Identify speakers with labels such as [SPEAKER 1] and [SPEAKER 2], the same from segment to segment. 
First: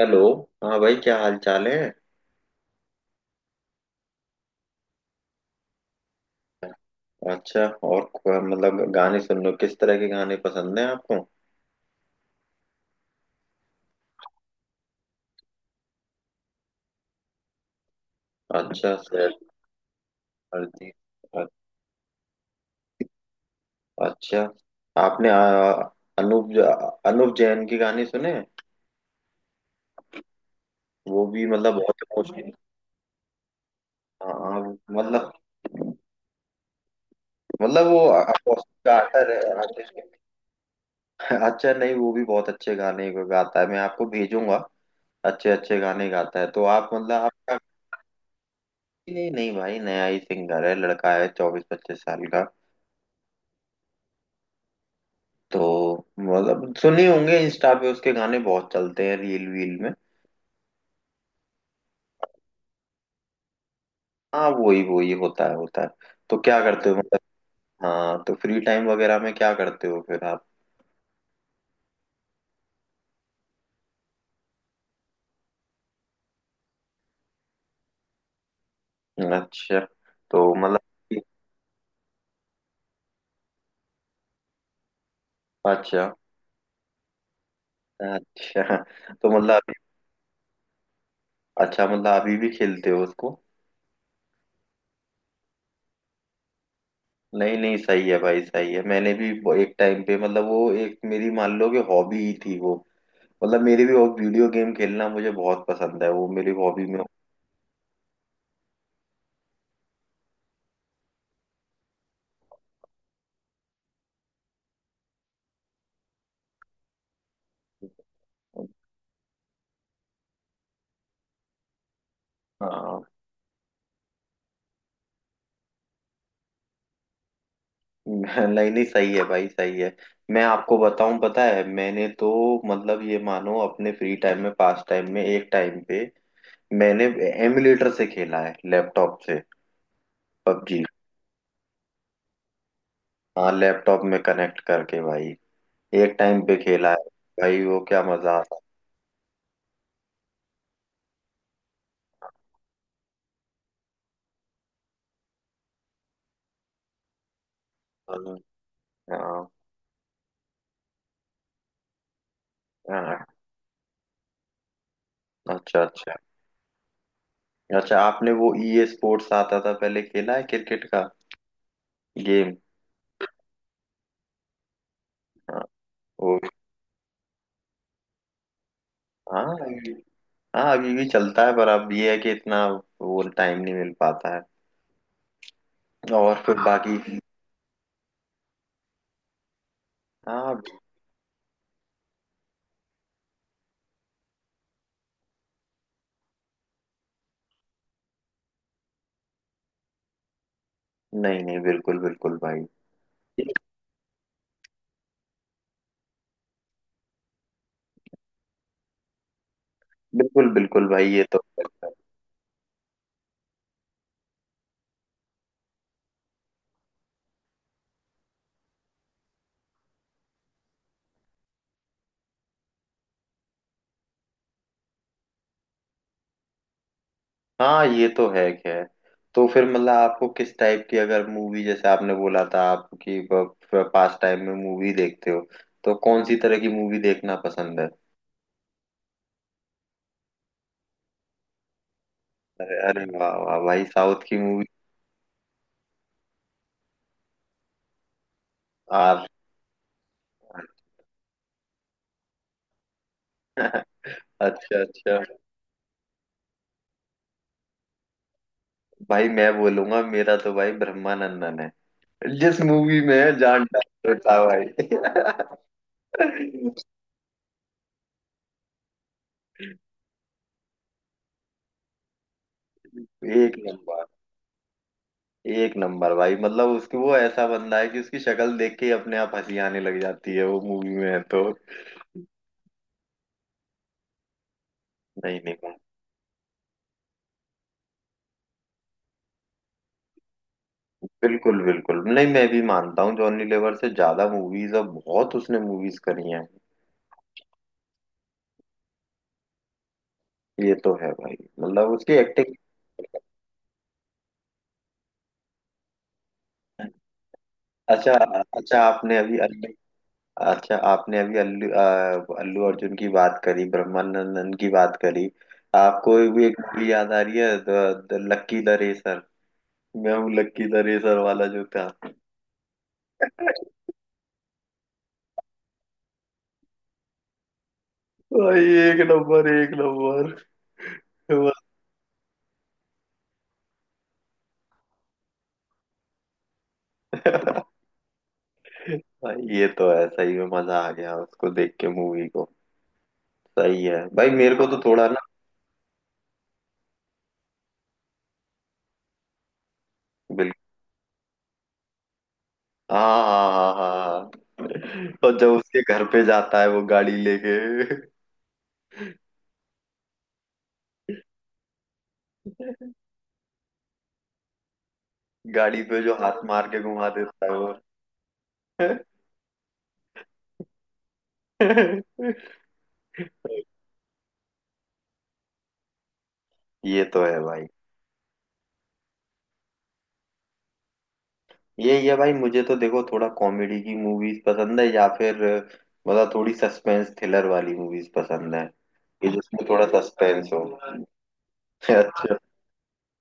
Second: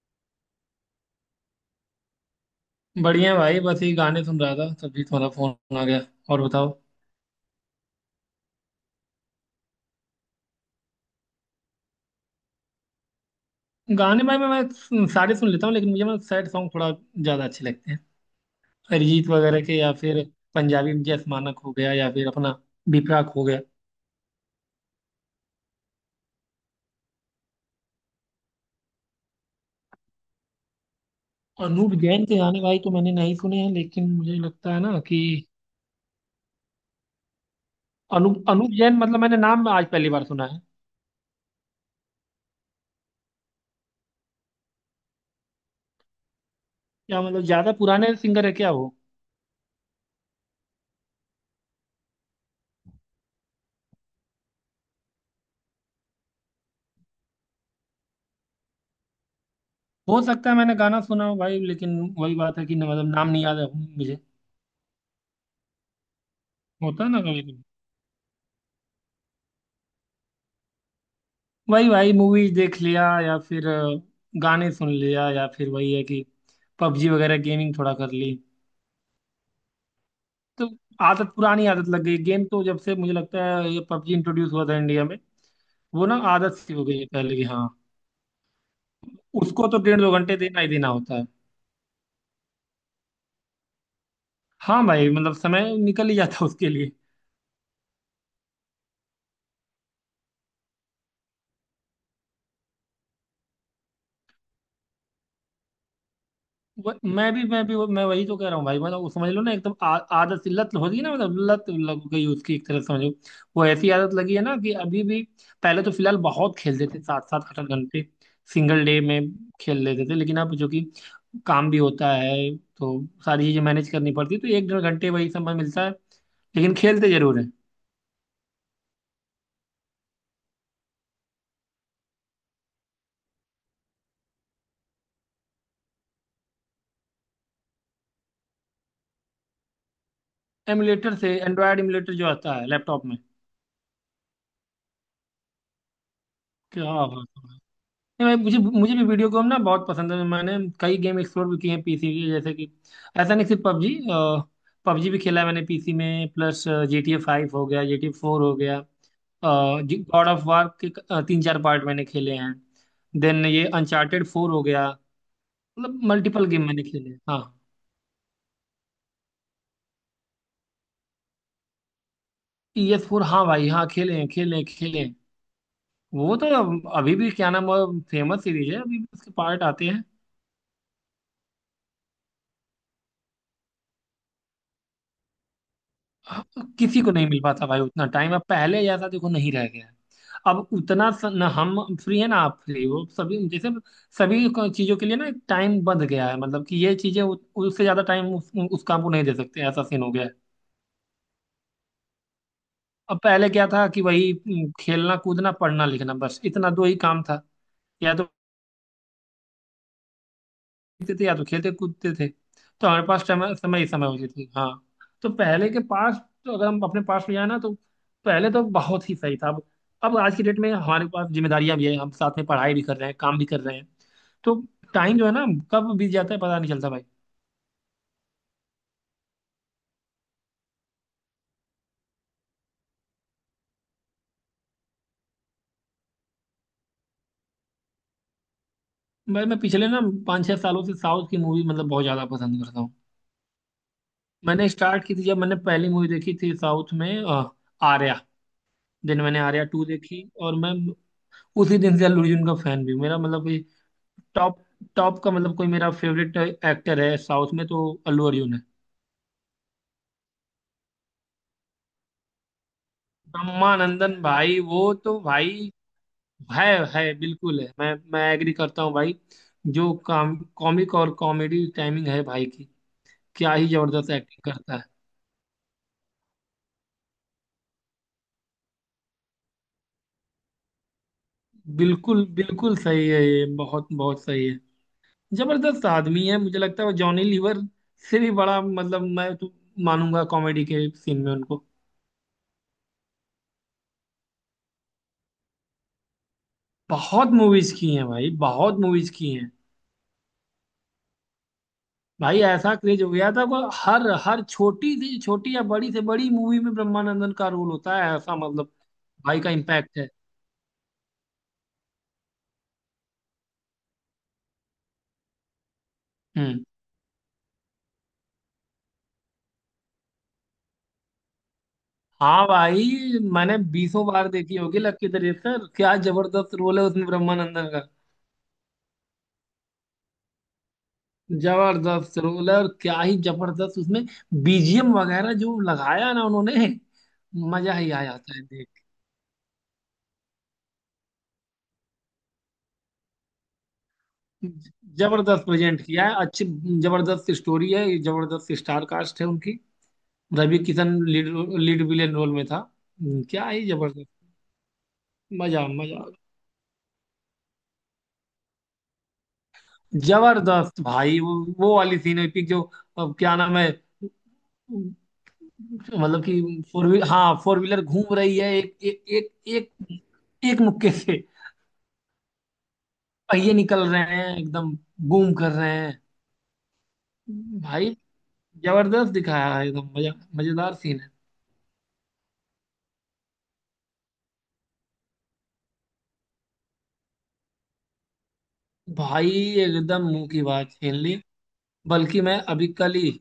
[SPEAKER 1] Hello. हाँ भाई, क्या हाल चाल है?
[SPEAKER 2] बढ़िया भाई, बस ये गाने सुन रहा था तभी तुम्हारा फोन आ गया। और बताओ।
[SPEAKER 1] अच्छा, और मतलब गाने सुनने, किस तरह के गाने पसंद हैं आपको?
[SPEAKER 2] गाने भाई, मैं सारे सुन लेता हूँ लेकिन मुझे, मैं सैड सॉन्ग थोड़ा ज्यादा अच्छे लगते हैं।
[SPEAKER 1] अच्छा
[SPEAKER 2] अरिजीत
[SPEAKER 1] सर।
[SPEAKER 2] वगैरह के या फिर पंजाबी
[SPEAKER 1] अरिजीत।
[SPEAKER 2] में जस
[SPEAKER 1] अ-
[SPEAKER 2] मानक हो गया या फिर अपना बिपराक हो गया।
[SPEAKER 1] अच्छा। आपने अनूप ज- अनूप जैन के गाने सुने? वो भी मतलब
[SPEAKER 2] अनूप
[SPEAKER 1] बहुत
[SPEAKER 2] जैन के
[SPEAKER 1] इमोशनल।
[SPEAKER 2] गाने भाई तो मैंने नहीं सुने हैं लेकिन
[SPEAKER 1] हाँ
[SPEAKER 2] मुझे लगता
[SPEAKER 1] हाँ,
[SPEAKER 2] है ना कि
[SPEAKER 1] मतलब, वो
[SPEAKER 2] अनूप
[SPEAKER 1] अपोजिट
[SPEAKER 2] अनूप
[SPEAKER 1] का
[SPEAKER 2] जैन, मतलब
[SPEAKER 1] आर्टर
[SPEAKER 2] मैंने
[SPEAKER 1] है।
[SPEAKER 2] नाम आज
[SPEAKER 1] artist।
[SPEAKER 2] पहली बार सुना है।
[SPEAKER 1] अच्छा, नहीं वो भी बहुत अच्छे गाने गाता है, मैं आपको भेजूंगा। अच्छे अच्छे गाने गाता है, तो आप मतलब
[SPEAKER 2] क्या मतलब
[SPEAKER 1] आपका।
[SPEAKER 2] ज्यादा पुराने सिंगर है क्या वो?
[SPEAKER 1] नहीं नहीं भाई, नया ही सिंगर है, लड़का है चौबीस पच्चीस साल का। तो मतलब सुने होंगे, इंस्टा पे उसके गाने बहुत चलते हैं रील वील में।
[SPEAKER 2] हो सकता है मैंने गाना सुना हो भाई, लेकिन वही बात है कि ना, मतलब नाम नहीं याद है मुझे।
[SPEAKER 1] हाँ वही वही होता है, होता है। तो क्या करते हो
[SPEAKER 2] होता है
[SPEAKER 1] मतलब?
[SPEAKER 2] ना कभी।
[SPEAKER 1] हाँ, तो फ्री टाइम वगैरह में क्या करते हो फिर आप?
[SPEAKER 2] वही भाई, मूवीज देख लिया या फिर गाने सुन लिया या फिर वही है कि पबजी वगैरह गेमिंग थोड़ा कर ली।
[SPEAKER 1] अच्छा। तो
[SPEAKER 2] तो
[SPEAKER 1] मतलब।
[SPEAKER 2] आदत, पुरानी आदत लग गई गेम तो, जब से मुझे लगता है ये पबजी इंट्रोड्यूस हुआ था इंडिया में। वो
[SPEAKER 1] अच्छा
[SPEAKER 2] ना आदत सी हो गई है पहले की। हाँ,
[SPEAKER 1] अच्छा। तो
[SPEAKER 2] उसको तो डेढ़ दो घंटे देना ही देना होता है।
[SPEAKER 1] अच्छा, मतलब अभी भी खेलते हो उसको?
[SPEAKER 2] हाँ भाई, मतलब समय निकल ही जाता है उसके लिए।
[SPEAKER 1] नहीं नहीं सही है भाई, सही है। मैंने भी वो एक टाइम पे, मतलब वो एक मेरी, मान लो कि हॉबी ही थी वो। मतलब मेरी भी वो वीडियो गेम खेलना मुझे बहुत पसंद है, वो मेरी हॉबी में।
[SPEAKER 2] मैं भी, मैं भी, मैं वही तो कह रहा हूँ भाई, मतलब वो समझ लो ना, एकदम आदत सी, लत होती है ना, मतलब लत लग गई उसकी, एक तरह से समझो। वो ऐसी आदत लगी है ना कि अभी भी पहले तो फिलहाल बहुत खेलते थे, 7 7 8 8 घंटे सिंगल डे में खेल लेते थे, लेकिन अब जो कि काम भी होता है तो
[SPEAKER 1] हाँ।
[SPEAKER 2] सारी चीजें मैनेज करनी पड़ती है, तो एक डेढ़ घंटे वही समय मिलता है, लेकिन खेलते जरूर है।
[SPEAKER 1] नहीं नहीं सही है भाई, सही है। मैं आपको बताऊं, पता है मैंने तो, मतलब ये मानो अपने फ्री टाइम में, पास टाइम में, एक टाइम पे मैंने एमुलेटर से खेला है, लैपटॉप से पबजी।
[SPEAKER 2] एमुलेटर से, एंड्रॉयड एमुलेटर जो आता है लैपटॉप में?
[SPEAKER 1] हाँ, लैपटॉप में कनेक्ट करके भाई, एक टाइम पे
[SPEAKER 2] क्या
[SPEAKER 1] खेला है।
[SPEAKER 2] बात है।
[SPEAKER 1] भाई वो क्या
[SPEAKER 2] नहीं
[SPEAKER 1] मजा
[SPEAKER 2] मैं, मुझे
[SPEAKER 1] आता
[SPEAKER 2] मुझे भी वीडियो गेम ना बहुत पसंद है। मैंने कई गेम एक्सप्लोर भी किए हैं पीसी के, जैसे कि ऐसा नहीं सिर्फ पबजी, पबजी भी खेला है मैंने पीसी में। प्लस GTA 5 हो गया, जी टी ए
[SPEAKER 1] था।
[SPEAKER 2] फोर हो गया,
[SPEAKER 1] हाँ।
[SPEAKER 2] गॉड ऑफ वार के तीन चार पार्ट मैंने खेले हैं,
[SPEAKER 1] हाँ।
[SPEAKER 2] देन ये अनचार्टेड 4 हो गया।
[SPEAKER 1] अच्छा
[SPEAKER 2] मतलब
[SPEAKER 1] अच्छा।
[SPEAKER 2] मल्टीपल गेम मैंने खेले हैं, हाँ।
[SPEAKER 1] अच्छा, आपने वो ई स्पोर्ट्स आता था पहले, खेला है क्रिकेट का गेम?
[SPEAKER 2] ई एस फोर, हाँ भाई हाँ, खेले हैं खेले हैं खेले हैं।
[SPEAKER 1] हाँ।
[SPEAKER 2] वो
[SPEAKER 1] वो।
[SPEAKER 2] तो अभी भी, क्या नाम, फेमस सीरीज है, अभी भी उसके
[SPEAKER 1] हाँ।
[SPEAKER 2] पार्ट आते हैं।
[SPEAKER 1] हाँ, अभी भी चलता है, पर अब ये है कि इतना वो टाइम नहीं मिल पाता है। और फिर
[SPEAKER 2] अब
[SPEAKER 1] बाकी।
[SPEAKER 2] किसी को नहीं मिल पाता भाई उतना टाइम, अब पहले जैसा देखो नहीं रह गया है।
[SPEAKER 1] हाँ।
[SPEAKER 2] अब उतना ना हम फ्री है ना आप फ्री हो, सभी जैसे चीजों के लिए ना एक टाइम बंध गया है, मतलब कि ये चीजें उससे ज्यादा टाइम उस काम को नहीं दे सकते, ऐसा सीन हो गया है।
[SPEAKER 1] नहीं नहीं बिल्कुल बिल्कुल भाई।
[SPEAKER 2] अब पहले क्या था कि वही खेलना कूदना पढ़ना लिखना, बस इतना दो ही काम था। या तो
[SPEAKER 1] बिल्कुल बिल्कुल भाई,
[SPEAKER 2] देखते
[SPEAKER 1] ये
[SPEAKER 2] थे या
[SPEAKER 1] तो
[SPEAKER 2] तो खेलते
[SPEAKER 1] है।
[SPEAKER 2] कूदते थे, तो हमारे पास समय समय ही समय होती थी। हाँ, तो पहले के पास, तो अगर हम अपने पास ले जाए ना, तो पहले तो बहुत ही सही था। अब आज की डेट में हमारे पास जिम्मेदारियां भी है, हम साथ में पढ़ाई भी कर रहे हैं, काम भी कर रहे हैं, तो टाइम जो है ना, कब बीत जाता है पता नहीं चलता भाई।
[SPEAKER 1] हाँ, ये तो है खैर। तो फिर मतलब आपको किस टाइप की, अगर मूवी, जैसे आपने बोला था आप कि पास टाइम में मूवी देखते हो, तो कौन सी तरह की मूवी देखना पसंद है?
[SPEAKER 2] मैं पिछले ना 5 6 सालों से साउथ की मूवी मतलब बहुत ज्यादा पसंद
[SPEAKER 1] अरे
[SPEAKER 2] करता हूँ।
[SPEAKER 1] अरे वाह वाह भाई, साउथ की मूवी!
[SPEAKER 2] मैंने स्टार्ट की थी जब मैंने पहली मूवी देखी थी साउथ में आर्या, दिन
[SPEAKER 1] आर।
[SPEAKER 2] मैंने आर्या 2 देखी और मैं उसी दिन से अल्लू अर्जुन का फैन भी हूँ। मेरा मतलब टॉप,
[SPEAKER 1] अच्छा
[SPEAKER 2] टॉप
[SPEAKER 1] अच्छा।
[SPEAKER 2] का मतलब कोई मेरा फेवरेट एक्टर है साउथ में, तो अल्लू अर्जुन है।
[SPEAKER 1] भाई मैं बोलूंगा, मेरा तो भाई ब्रह्मानंदन है, जिस मूवी में जान डाल
[SPEAKER 2] ब्रह्मानंदन
[SPEAKER 1] देता
[SPEAKER 2] भाई वो तो
[SPEAKER 1] भाई।
[SPEAKER 2] भाई है है बिल्कुल है, मैं एग्री करता हूँ भाई। जो काम कॉमिक और कॉमेडी टाइमिंग है भाई की, क्या
[SPEAKER 1] एक
[SPEAKER 2] ही
[SPEAKER 1] नंबर,
[SPEAKER 2] जबरदस्त एक्टिंग करता है।
[SPEAKER 1] एक नंबर भाई, मतलब उसकी वो, ऐसा बंदा है कि उसकी शक्ल देख के ही अपने आप हंसी आने लग जाती है, वो मूवी में है तो।
[SPEAKER 2] बिल्कुल बिल्कुल सही है, ये बहुत बहुत सही है।
[SPEAKER 1] नहीं नहीं मैं-
[SPEAKER 2] जबरदस्त आदमी है, मुझे लगता है वो जॉनी लीवर से भी बड़ा, मतलब मैं तो मानूंगा कॉमेडी के सीन में
[SPEAKER 1] बिल्कुल
[SPEAKER 2] उनको।
[SPEAKER 1] बिल्कुल, नहीं मैं भी मानता हूँ, जॉनी लीवर से ज्यादा मूवीज, और बहुत उसने मूवीज करी हैं।
[SPEAKER 2] बहुत मूवीज की हैं भाई, बहुत मूवीज की हैं।
[SPEAKER 1] ये तो है भाई, मतलब उसकी
[SPEAKER 2] भाई
[SPEAKER 1] एक्टिंग।
[SPEAKER 2] ऐसा क्रेज हो गया था को हर हर छोटी से छोटी या बड़ी से बड़ी मूवी में ब्रह्मानंदन का रोल होता
[SPEAKER 1] अच्छा।
[SPEAKER 2] है, ऐसा मतलब
[SPEAKER 1] अच्छा आपने अभी
[SPEAKER 2] भाई का
[SPEAKER 1] अल्लू
[SPEAKER 2] इम्पैक्ट है।
[SPEAKER 1] अच्छा, आपने अभी अल्लू अर्जुन की बात करी, ब्रह्मानंदन की बात करी, आपको भी एक
[SPEAKER 2] हम्म।
[SPEAKER 1] मूवी याद आ रही है द लक्की द रेसर? मैं हूँ लक्की द रेसर वाला जो था।
[SPEAKER 2] हाँ भाई, मैंने बीसों बार देखी होगी लक्की दरिश्तर, क्या जबरदस्त रोल है उसमें ब्रह्मानंदन का।
[SPEAKER 1] भाई एक नंबर, एक नंबर
[SPEAKER 2] जबरदस्त रोल है, और क्या ही जबरदस्त उसमें बीजीएम वगैरह जो लगाया ना उन्होंने, मजा ही आ जाता है देख
[SPEAKER 1] भाई, ये तो है, सही में मजा आ गया उसको देख के, मूवी को। सही है भाई,
[SPEAKER 2] के।
[SPEAKER 1] मेरे को तो थोड़ा ना।
[SPEAKER 2] जबरदस्त प्रेजेंट किया है, अच्छी जबरदस्त स्टोरी है, जबरदस्त स्टार कास्ट है उनकी।
[SPEAKER 1] बिल्कुल।
[SPEAKER 2] Ravi Kishan lead lead villain role में था।
[SPEAKER 1] हाँ
[SPEAKER 2] क्या ही
[SPEAKER 1] हाँ हाँ
[SPEAKER 2] जबरदस्त,
[SPEAKER 1] हाँ हाँ, हाँ। और जब
[SPEAKER 2] मजा
[SPEAKER 1] उसके घर
[SPEAKER 2] मजा,
[SPEAKER 1] पे जाता है वो गाड़ी लेके,
[SPEAKER 2] जबरदस्त भाई वो वाली सीन एपिक जो, अब क्या नाम है,
[SPEAKER 1] गाड़ी पे जो
[SPEAKER 2] मतलब
[SPEAKER 1] हाथ
[SPEAKER 2] कि
[SPEAKER 1] मार के
[SPEAKER 2] फोर
[SPEAKER 1] घुमा
[SPEAKER 2] व्हीलर हाँ
[SPEAKER 1] देता है
[SPEAKER 2] फोर
[SPEAKER 1] वो।
[SPEAKER 2] व्हीलर घूम रही है, एक एक एक एक, एक मुक्के से पहिए निकल रहे हैं एकदम, बूम कर रहे
[SPEAKER 1] ये तो है
[SPEAKER 2] हैं
[SPEAKER 1] भाई।
[SPEAKER 2] भाई। जबरदस्त दिखाया है एकदम, मजा, मजेदार सीन है।
[SPEAKER 1] ये भाई, मुझे तो देखो थोड़ा कॉमेडी की मूवीज पसंद है, या फिर मतलब थोड़ी सस्पेंस थ्रिलर वाली मूवीज पसंद है, कि
[SPEAKER 2] भाई
[SPEAKER 1] जिसमें थोड़ा
[SPEAKER 2] एकदम मुंह की
[SPEAKER 1] सस्पेंस हो।
[SPEAKER 2] बात छीन ली। बल्कि
[SPEAKER 1] अच्छा।
[SPEAKER 2] मैं अभी कल ही,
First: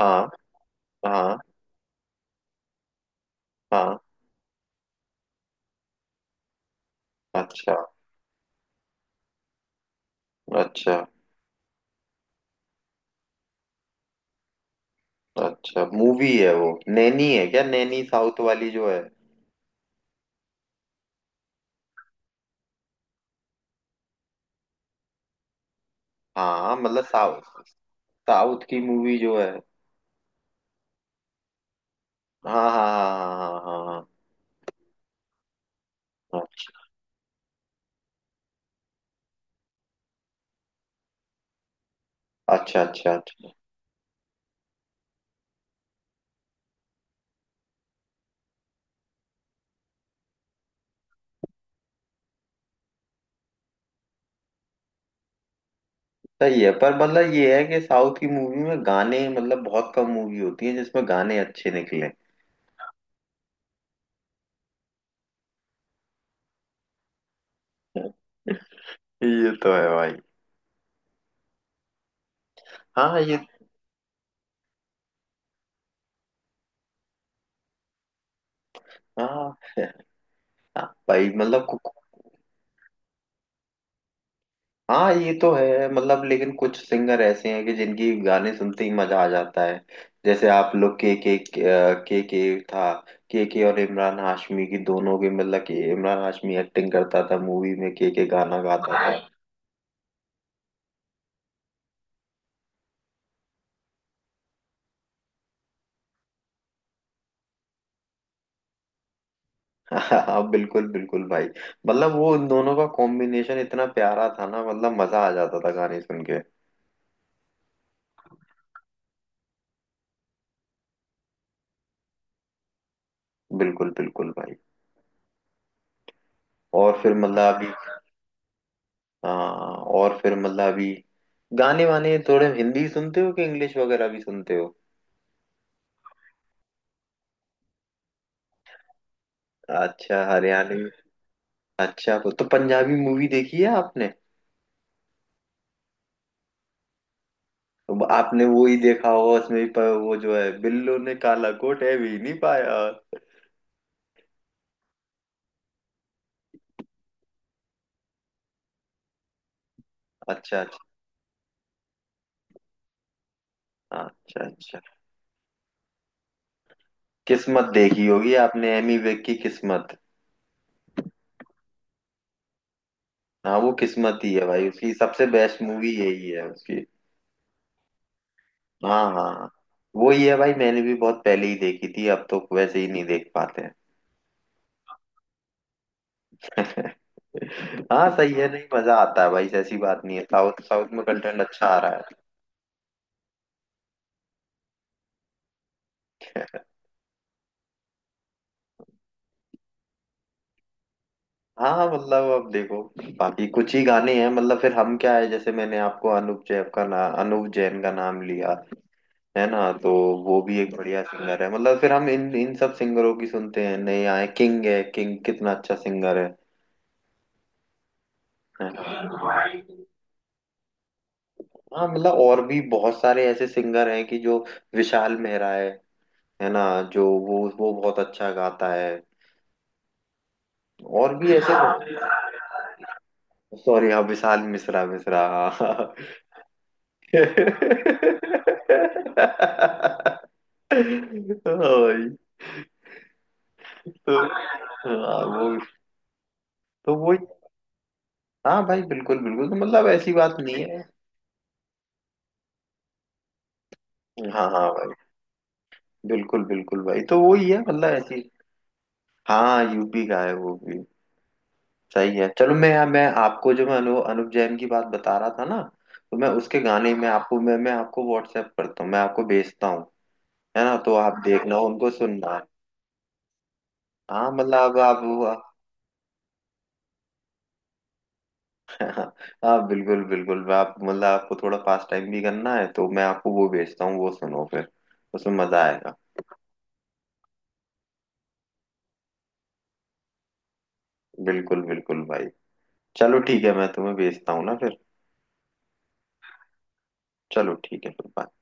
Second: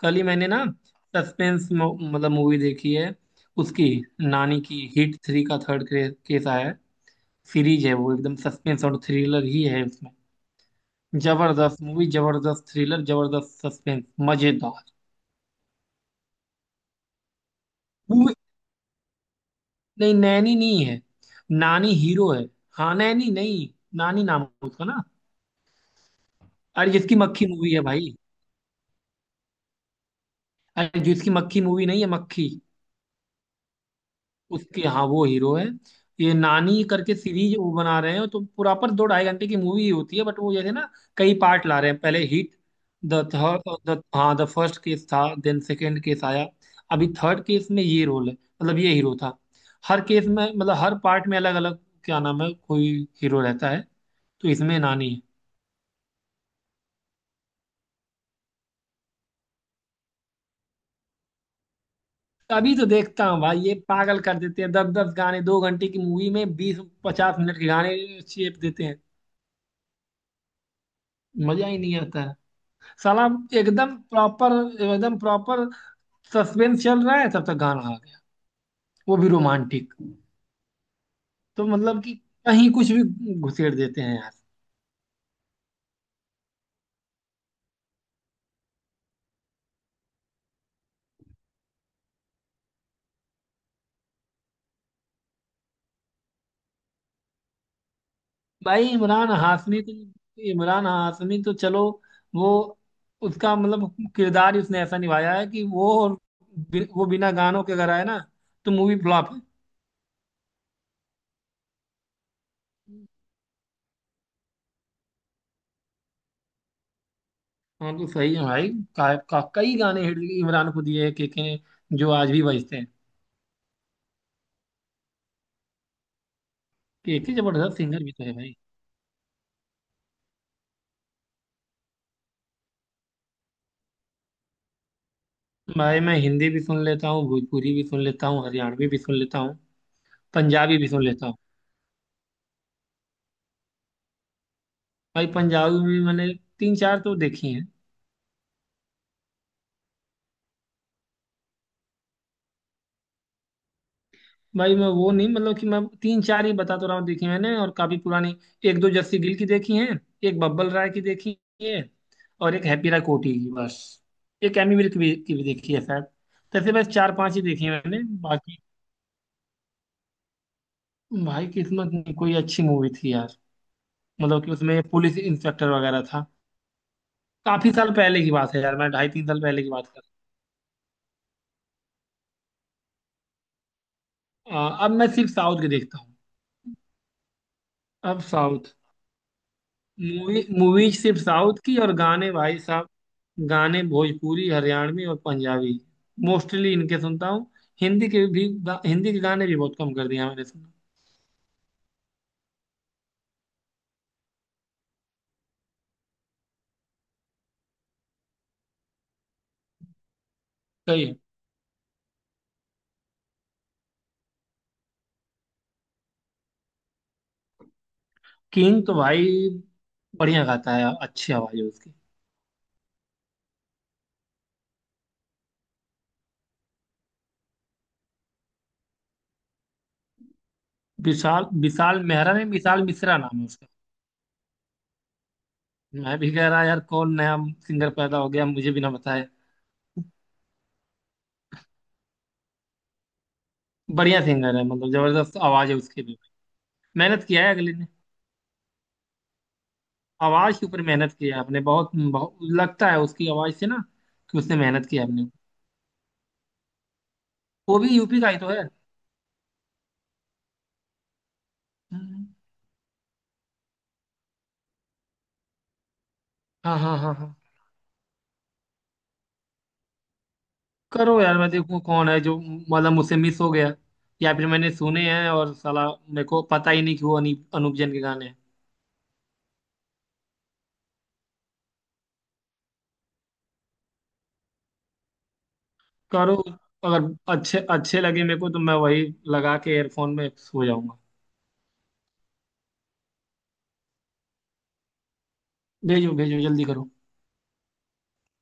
[SPEAKER 2] कल ही मैंने ना
[SPEAKER 1] हाँ
[SPEAKER 2] सस्पेंस मतलब मूवी देखी है उसकी।
[SPEAKER 1] हाँ।
[SPEAKER 2] नानी की हिट 3 का थर्ड केस आया है,
[SPEAKER 1] अच्छा
[SPEAKER 2] सीरीज है वो, एकदम सस्पेंस और थ्रिलर ही है उसमें।
[SPEAKER 1] अच्छा।
[SPEAKER 2] जबरदस्त मूवी, जबरदस्त थ्रिलर, जबरदस्त सस्पेंस, मजेदार
[SPEAKER 1] अच्छा मूवी है वो, नैनी है क्या नैनी,
[SPEAKER 2] मूवी।
[SPEAKER 1] साउथ वाली जो है?
[SPEAKER 2] नहीं नैनी नहीं है, नानी हीरो है। हाँ नैनी नहीं, नानी नाम है उसका ना।
[SPEAKER 1] हाँ
[SPEAKER 2] अरे
[SPEAKER 1] मतलब
[SPEAKER 2] जिसकी मक्खी
[SPEAKER 1] साउथ,
[SPEAKER 2] मूवी है भाई,
[SPEAKER 1] साउथ की मूवी जो है।
[SPEAKER 2] अरे जिसकी मक्खी मूवी, नहीं है मक्खी,
[SPEAKER 1] हाँ हाँ हाँ हाँ हाँ हाँ।
[SPEAKER 2] उसकी, हाँ, वो हीरो है। ये
[SPEAKER 1] हाँ।
[SPEAKER 2] नानी करके सीरीज वो बना रहे हैं, तो पूरा पर दो ढाई घंटे की मूवी ही होती है, बट वो जैसे ना कई पार्ट ला रहे हैं। पहले हिट
[SPEAKER 1] हाँ। अच्छा अच्छा
[SPEAKER 2] द
[SPEAKER 1] अच्छा।
[SPEAKER 2] थर्ड, द, हाँ द फर्स्ट केस था, देन सेकेंड केस आया, अभी थर्ड केस में ये रोल है, मतलब ये हीरो था हर केस में, मतलब हर पार्ट में अलग अलग, क्या नाम है कोई, हीरो रहता है, तो इसमें नानी है।
[SPEAKER 1] सही है, पर मतलब ये है कि साउथ की मूवी में गाने, मतलब बहुत कम मूवी होती है जिसमें गाने अच्छे निकले।
[SPEAKER 2] अभी तो देखता हूँ भाई, ये पागल कर देते हैं, 10 10 गाने 2 घंटे की मूवी में, बीस पचास मिनट के गाने चेप देते हैं,
[SPEAKER 1] ये तो है भाई।
[SPEAKER 2] मजा ही नहीं आता है।
[SPEAKER 1] हाँ
[SPEAKER 2] साला
[SPEAKER 1] ये।
[SPEAKER 2] एकदम प्रॉपर, एकदम प्रॉपर सस्पेंस चल रहा है, तब तक गाना आ गया, वो भी
[SPEAKER 1] हाँ
[SPEAKER 2] रोमांटिक।
[SPEAKER 1] हाँ, भाई मतलब
[SPEAKER 2] तो मतलब कि कहीं कुछ भी घुसेड़ देते हैं यार।
[SPEAKER 1] हाँ ये तो है, मतलब लेकिन कुछ सिंगर ऐसे हैं कि जिनकी गाने सुनते ही मजा आ जाता है। जैसे आप लोग के, के था, के और इमरान हाशमी की दोनों के, मतलब कि इमरान हाशमी एक्टिंग करता था मूवी में, के गाना
[SPEAKER 2] भाई
[SPEAKER 1] गाता था।
[SPEAKER 2] इमरान हाशमी तो चलो वो, उसका मतलब किरदार ही उसने ऐसा निभाया है कि वो वो बिना गानों के अगर आए ना तो मूवी फ्लॉप है।
[SPEAKER 1] हाँ बिल्कुल बिल्कुल भाई। मतलब वो उन दोनों का कॉम्बिनेशन इतना प्यारा था ना, मतलब मजा आ जाता था गाने सुन के।
[SPEAKER 2] हाँ तो सही है भाई। कई गाने हिट इमरान को दिए के, जो आज भी बजते हैं।
[SPEAKER 1] बिल्कुल बिल्कुल भाई। और फिर
[SPEAKER 2] के
[SPEAKER 1] मतलब अभी।
[SPEAKER 2] जबरदस्त सिंगर भी तो है भाई।
[SPEAKER 1] हाँ, और फिर मतलब अभी गाने वाने थोड़े हिंदी सुनते हो कि इंग्लिश वगैरह भी सुनते हो?
[SPEAKER 2] भाई मैं हिंदी भी सुन लेता हूँ, भोजपुरी भी सुन लेता हूँ, हरियाणवी भी सुन लेता हूँ,
[SPEAKER 1] अच्छा
[SPEAKER 2] पंजाबी
[SPEAKER 1] हरियाणवी।
[SPEAKER 2] भी सुन लेता हूँ।
[SPEAKER 1] अच्छा, वो तो पंजाबी मूवी देखी है आपने?
[SPEAKER 2] भाई पंजाबी भी मैंने तीन चार तो देखी हैं।
[SPEAKER 1] अब आपने वो ही देखा होगा उसमें भी वो जो है, बिल्लो ने काला कोट है, भी नहीं पाया।
[SPEAKER 2] भाई मैं वो नहीं, मतलब कि मैं तीन चार ही बता तो रहा हूँ देखी मैंने, और काफी पुरानी। एक दो जस्सी गिल की देखी हैं, एक
[SPEAKER 1] अच्छा अच्छा।
[SPEAKER 2] बब्बल राय की देखी है, और एक हैप्पी राय कोटी की, बस।
[SPEAKER 1] हाँ, अच्छा
[SPEAKER 2] एक एमी
[SPEAKER 1] अच्छा।
[SPEAKER 2] विर्क भी की भी देखी है शायद। तैसे बस चार पांच ही देखी
[SPEAKER 1] किस्मत
[SPEAKER 2] है मैंने
[SPEAKER 1] देखी होगी
[SPEAKER 2] बाकी।
[SPEAKER 1] आपने, एमी विर्क की किस्मत?
[SPEAKER 2] भाई किस्मत नहीं, कोई अच्छी मूवी थी यार।
[SPEAKER 1] हाँ वो किस्मत ही
[SPEAKER 2] मतलब
[SPEAKER 1] है
[SPEAKER 2] कि
[SPEAKER 1] भाई,
[SPEAKER 2] उसमें
[SPEAKER 1] उसकी
[SPEAKER 2] पुलिस
[SPEAKER 1] सबसे बेस्ट
[SPEAKER 2] इंस्पेक्टर
[SPEAKER 1] मूवी
[SPEAKER 2] वगैरह था,
[SPEAKER 1] यही है उसकी।
[SPEAKER 2] काफी साल पहले की बात है यार, मैं
[SPEAKER 1] हाँ
[SPEAKER 2] 2.5 3 साल
[SPEAKER 1] हाँ।
[SPEAKER 2] पहले की बात कर
[SPEAKER 1] वो ही है भाई, मैंने भी बहुत पहले ही देखी थी, अब तो वैसे ही नहीं देख पाते हैं।
[SPEAKER 2] रहा हूँ। अब मैं सिर्फ साउथ की देखता हूँ।
[SPEAKER 1] हाँ
[SPEAKER 2] अब
[SPEAKER 1] सही है, नहीं
[SPEAKER 2] साउथ
[SPEAKER 1] मजा आता है भाई, ऐसी बात नहीं है,
[SPEAKER 2] मूवी,
[SPEAKER 1] साउथ, साउथ
[SPEAKER 2] मूवीज
[SPEAKER 1] में
[SPEAKER 2] सिर्फ
[SPEAKER 1] कंटेंट
[SPEAKER 2] साउथ
[SPEAKER 1] अच्छा
[SPEAKER 2] की,
[SPEAKER 1] आ रहा
[SPEAKER 2] और
[SPEAKER 1] है।
[SPEAKER 2] गाने भाई साहब, गाने भोजपुरी हरियाणवी और पंजाबी मोस्टली इनके सुनता हूँ। हिंदी के भी हिंदी के गाने भी बहुत कम कर दिया मैंने सुना।
[SPEAKER 1] हाँ मतलब अब देखो, बाकी कुछ ही गाने हैं, मतलब फिर हम क्या है, जैसे मैंने आपको अनूप जैन का ना, अनूप जैन का नाम लिया है ना, तो वो भी एक बढ़िया
[SPEAKER 2] सही है।
[SPEAKER 1] सिंगर है, मतलब फिर हम इन इन सब सिंगरों की सुनते हैं। नए आए किंग है, किंग कितना अच्छा सिंगर है
[SPEAKER 2] किंग तो भाई
[SPEAKER 1] है।
[SPEAKER 2] बढ़िया गाता है यार, अच्छी आवाज है
[SPEAKER 1] हाँ
[SPEAKER 2] उसकी।
[SPEAKER 1] मतलब और भी बहुत सारे ऐसे सिंगर हैं कि जो, विशाल मेहरा है ना, जो वो बहुत अच्छा गाता है, और भी
[SPEAKER 2] विशाल
[SPEAKER 1] ऐसे बहुत,
[SPEAKER 2] विशाल मेहरा नहीं, विशाल मिश्रा नाम है उसका।
[SPEAKER 1] सॉरी हाँ विशाल मिश्रा, मिश्रा।
[SPEAKER 2] मैं भी कह रहा यार, कौन नया सिंगर पैदा हो गया मुझे भी ना बताए।
[SPEAKER 1] हाँ भाई, तो
[SPEAKER 2] बढ़िया सिंगर है, मतलब
[SPEAKER 1] हाँ
[SPEAKER 2] जबरदस्त
[SPEAKER 1] वो,
[SPEAKER 2] आवाज है उसकी भी।
[SPEAKER 1] तो वो।
[SPEAKER 2] मेहनत किया है अगले ने,
[SPEAKER 1] हाँ भाई बिल्कुल बिल्कुल, तो मतलब ऐसी बात
[SPEAKER 2] आवाज
[SPEAKER 1] नहीं
[SPEAKER 2] के
[SPEAKER 1] है।
[SPEAKER 2] ऊपर मेहनत किया है आपने, बहुत बहुत लगता है उसकी आवाज से ना कि
[SPEAKER 1] हाँ
[SPEAKER 2] उसने
[SPEAKER 1] हाँ
[SPEAKER 2] मेहनत
[SPEAKER 1] भाई,
[SPEAKER 2] किया है अपने ऊपर।
[SPEAKER 1] बिल्कुल बिल्कुल भाई, तो वो ही है
[SPEAKER 2] वो भी
[SPEAKER 1] मतलब
[SPEAKER 2] यूपी
[SPEAKER 1] ऐसी।
[SPEAKER 2] का ही तो है।
[SPEAKER 1] हाँ यूपी का है वो भी। सही
[SPEAKER 2] हम्म,
[SPEAKER 1] है, चलो। मैं आपको जो, मैं अनुप जैन की बात बता रहा था ना, तो मैं उसके
[SPEAKER 2] हाँ
[SPEAKER 1] गाने
[SPEAKER 2] हाँ
[SPEAKER 1] में
[SPEAKER 2] हाँ हाँ।
[SPEAKER 1] आपको, मैं आपको व्हाट्सएप करता हूँ, मैं आपको भेजता हूँ, है ना, तो
[SPEAKER 2] करो
[SPEAKER 1] आप
[SPEAKER 2] यार, मैं
[SPEAKER 1] देखना
[SPEAKER 2] देखूँ
[SPEAKER 1] उनको,
[SPEAKER 2] कौन है जो
[SPEAKER 1] सुनना।
[SPEAKER 2] मतलब मुझसे मिस हो गया,
[SPEAKER 1] हाँ
[SPEAKER 2] या फिर
[SPEAKER 1] मतलब
[SPEAKER 2] मैंने
[SPEAKER 1] अब
[SPEAKER 2] सुने हैं
[SPEAKER 1] आप।
[SPEAKER 2] और साला मेरे को पता ही नहीं कि वो अनूप जैन के गाने हैं।
[SPEAKER 1] हाँ बिल्कुल बिल्कुल, मैं आप मतलब आपको थोड़ा पास टाइम भी करना है, तो मैं आपको वो भेजता हूँ, वो सुनो फिर, उसमें मजा आएगा।
[SPEAKER 2] करो, अगर अच्छे अच्छे लगे मेरे को तो मैं वही लगा के एयरफोन में सो जाऊंगा।
[SPEAKER 1] बिल्कुल बिल्कुल भाई। चलो ठीक है, मैं तुम्हें भेजता हूँ ना फिर।
[SPEAKER 2] भेजो भेजो जल्दी करो।
[SPEAKER 1] चलो ठीक है, फिर bye।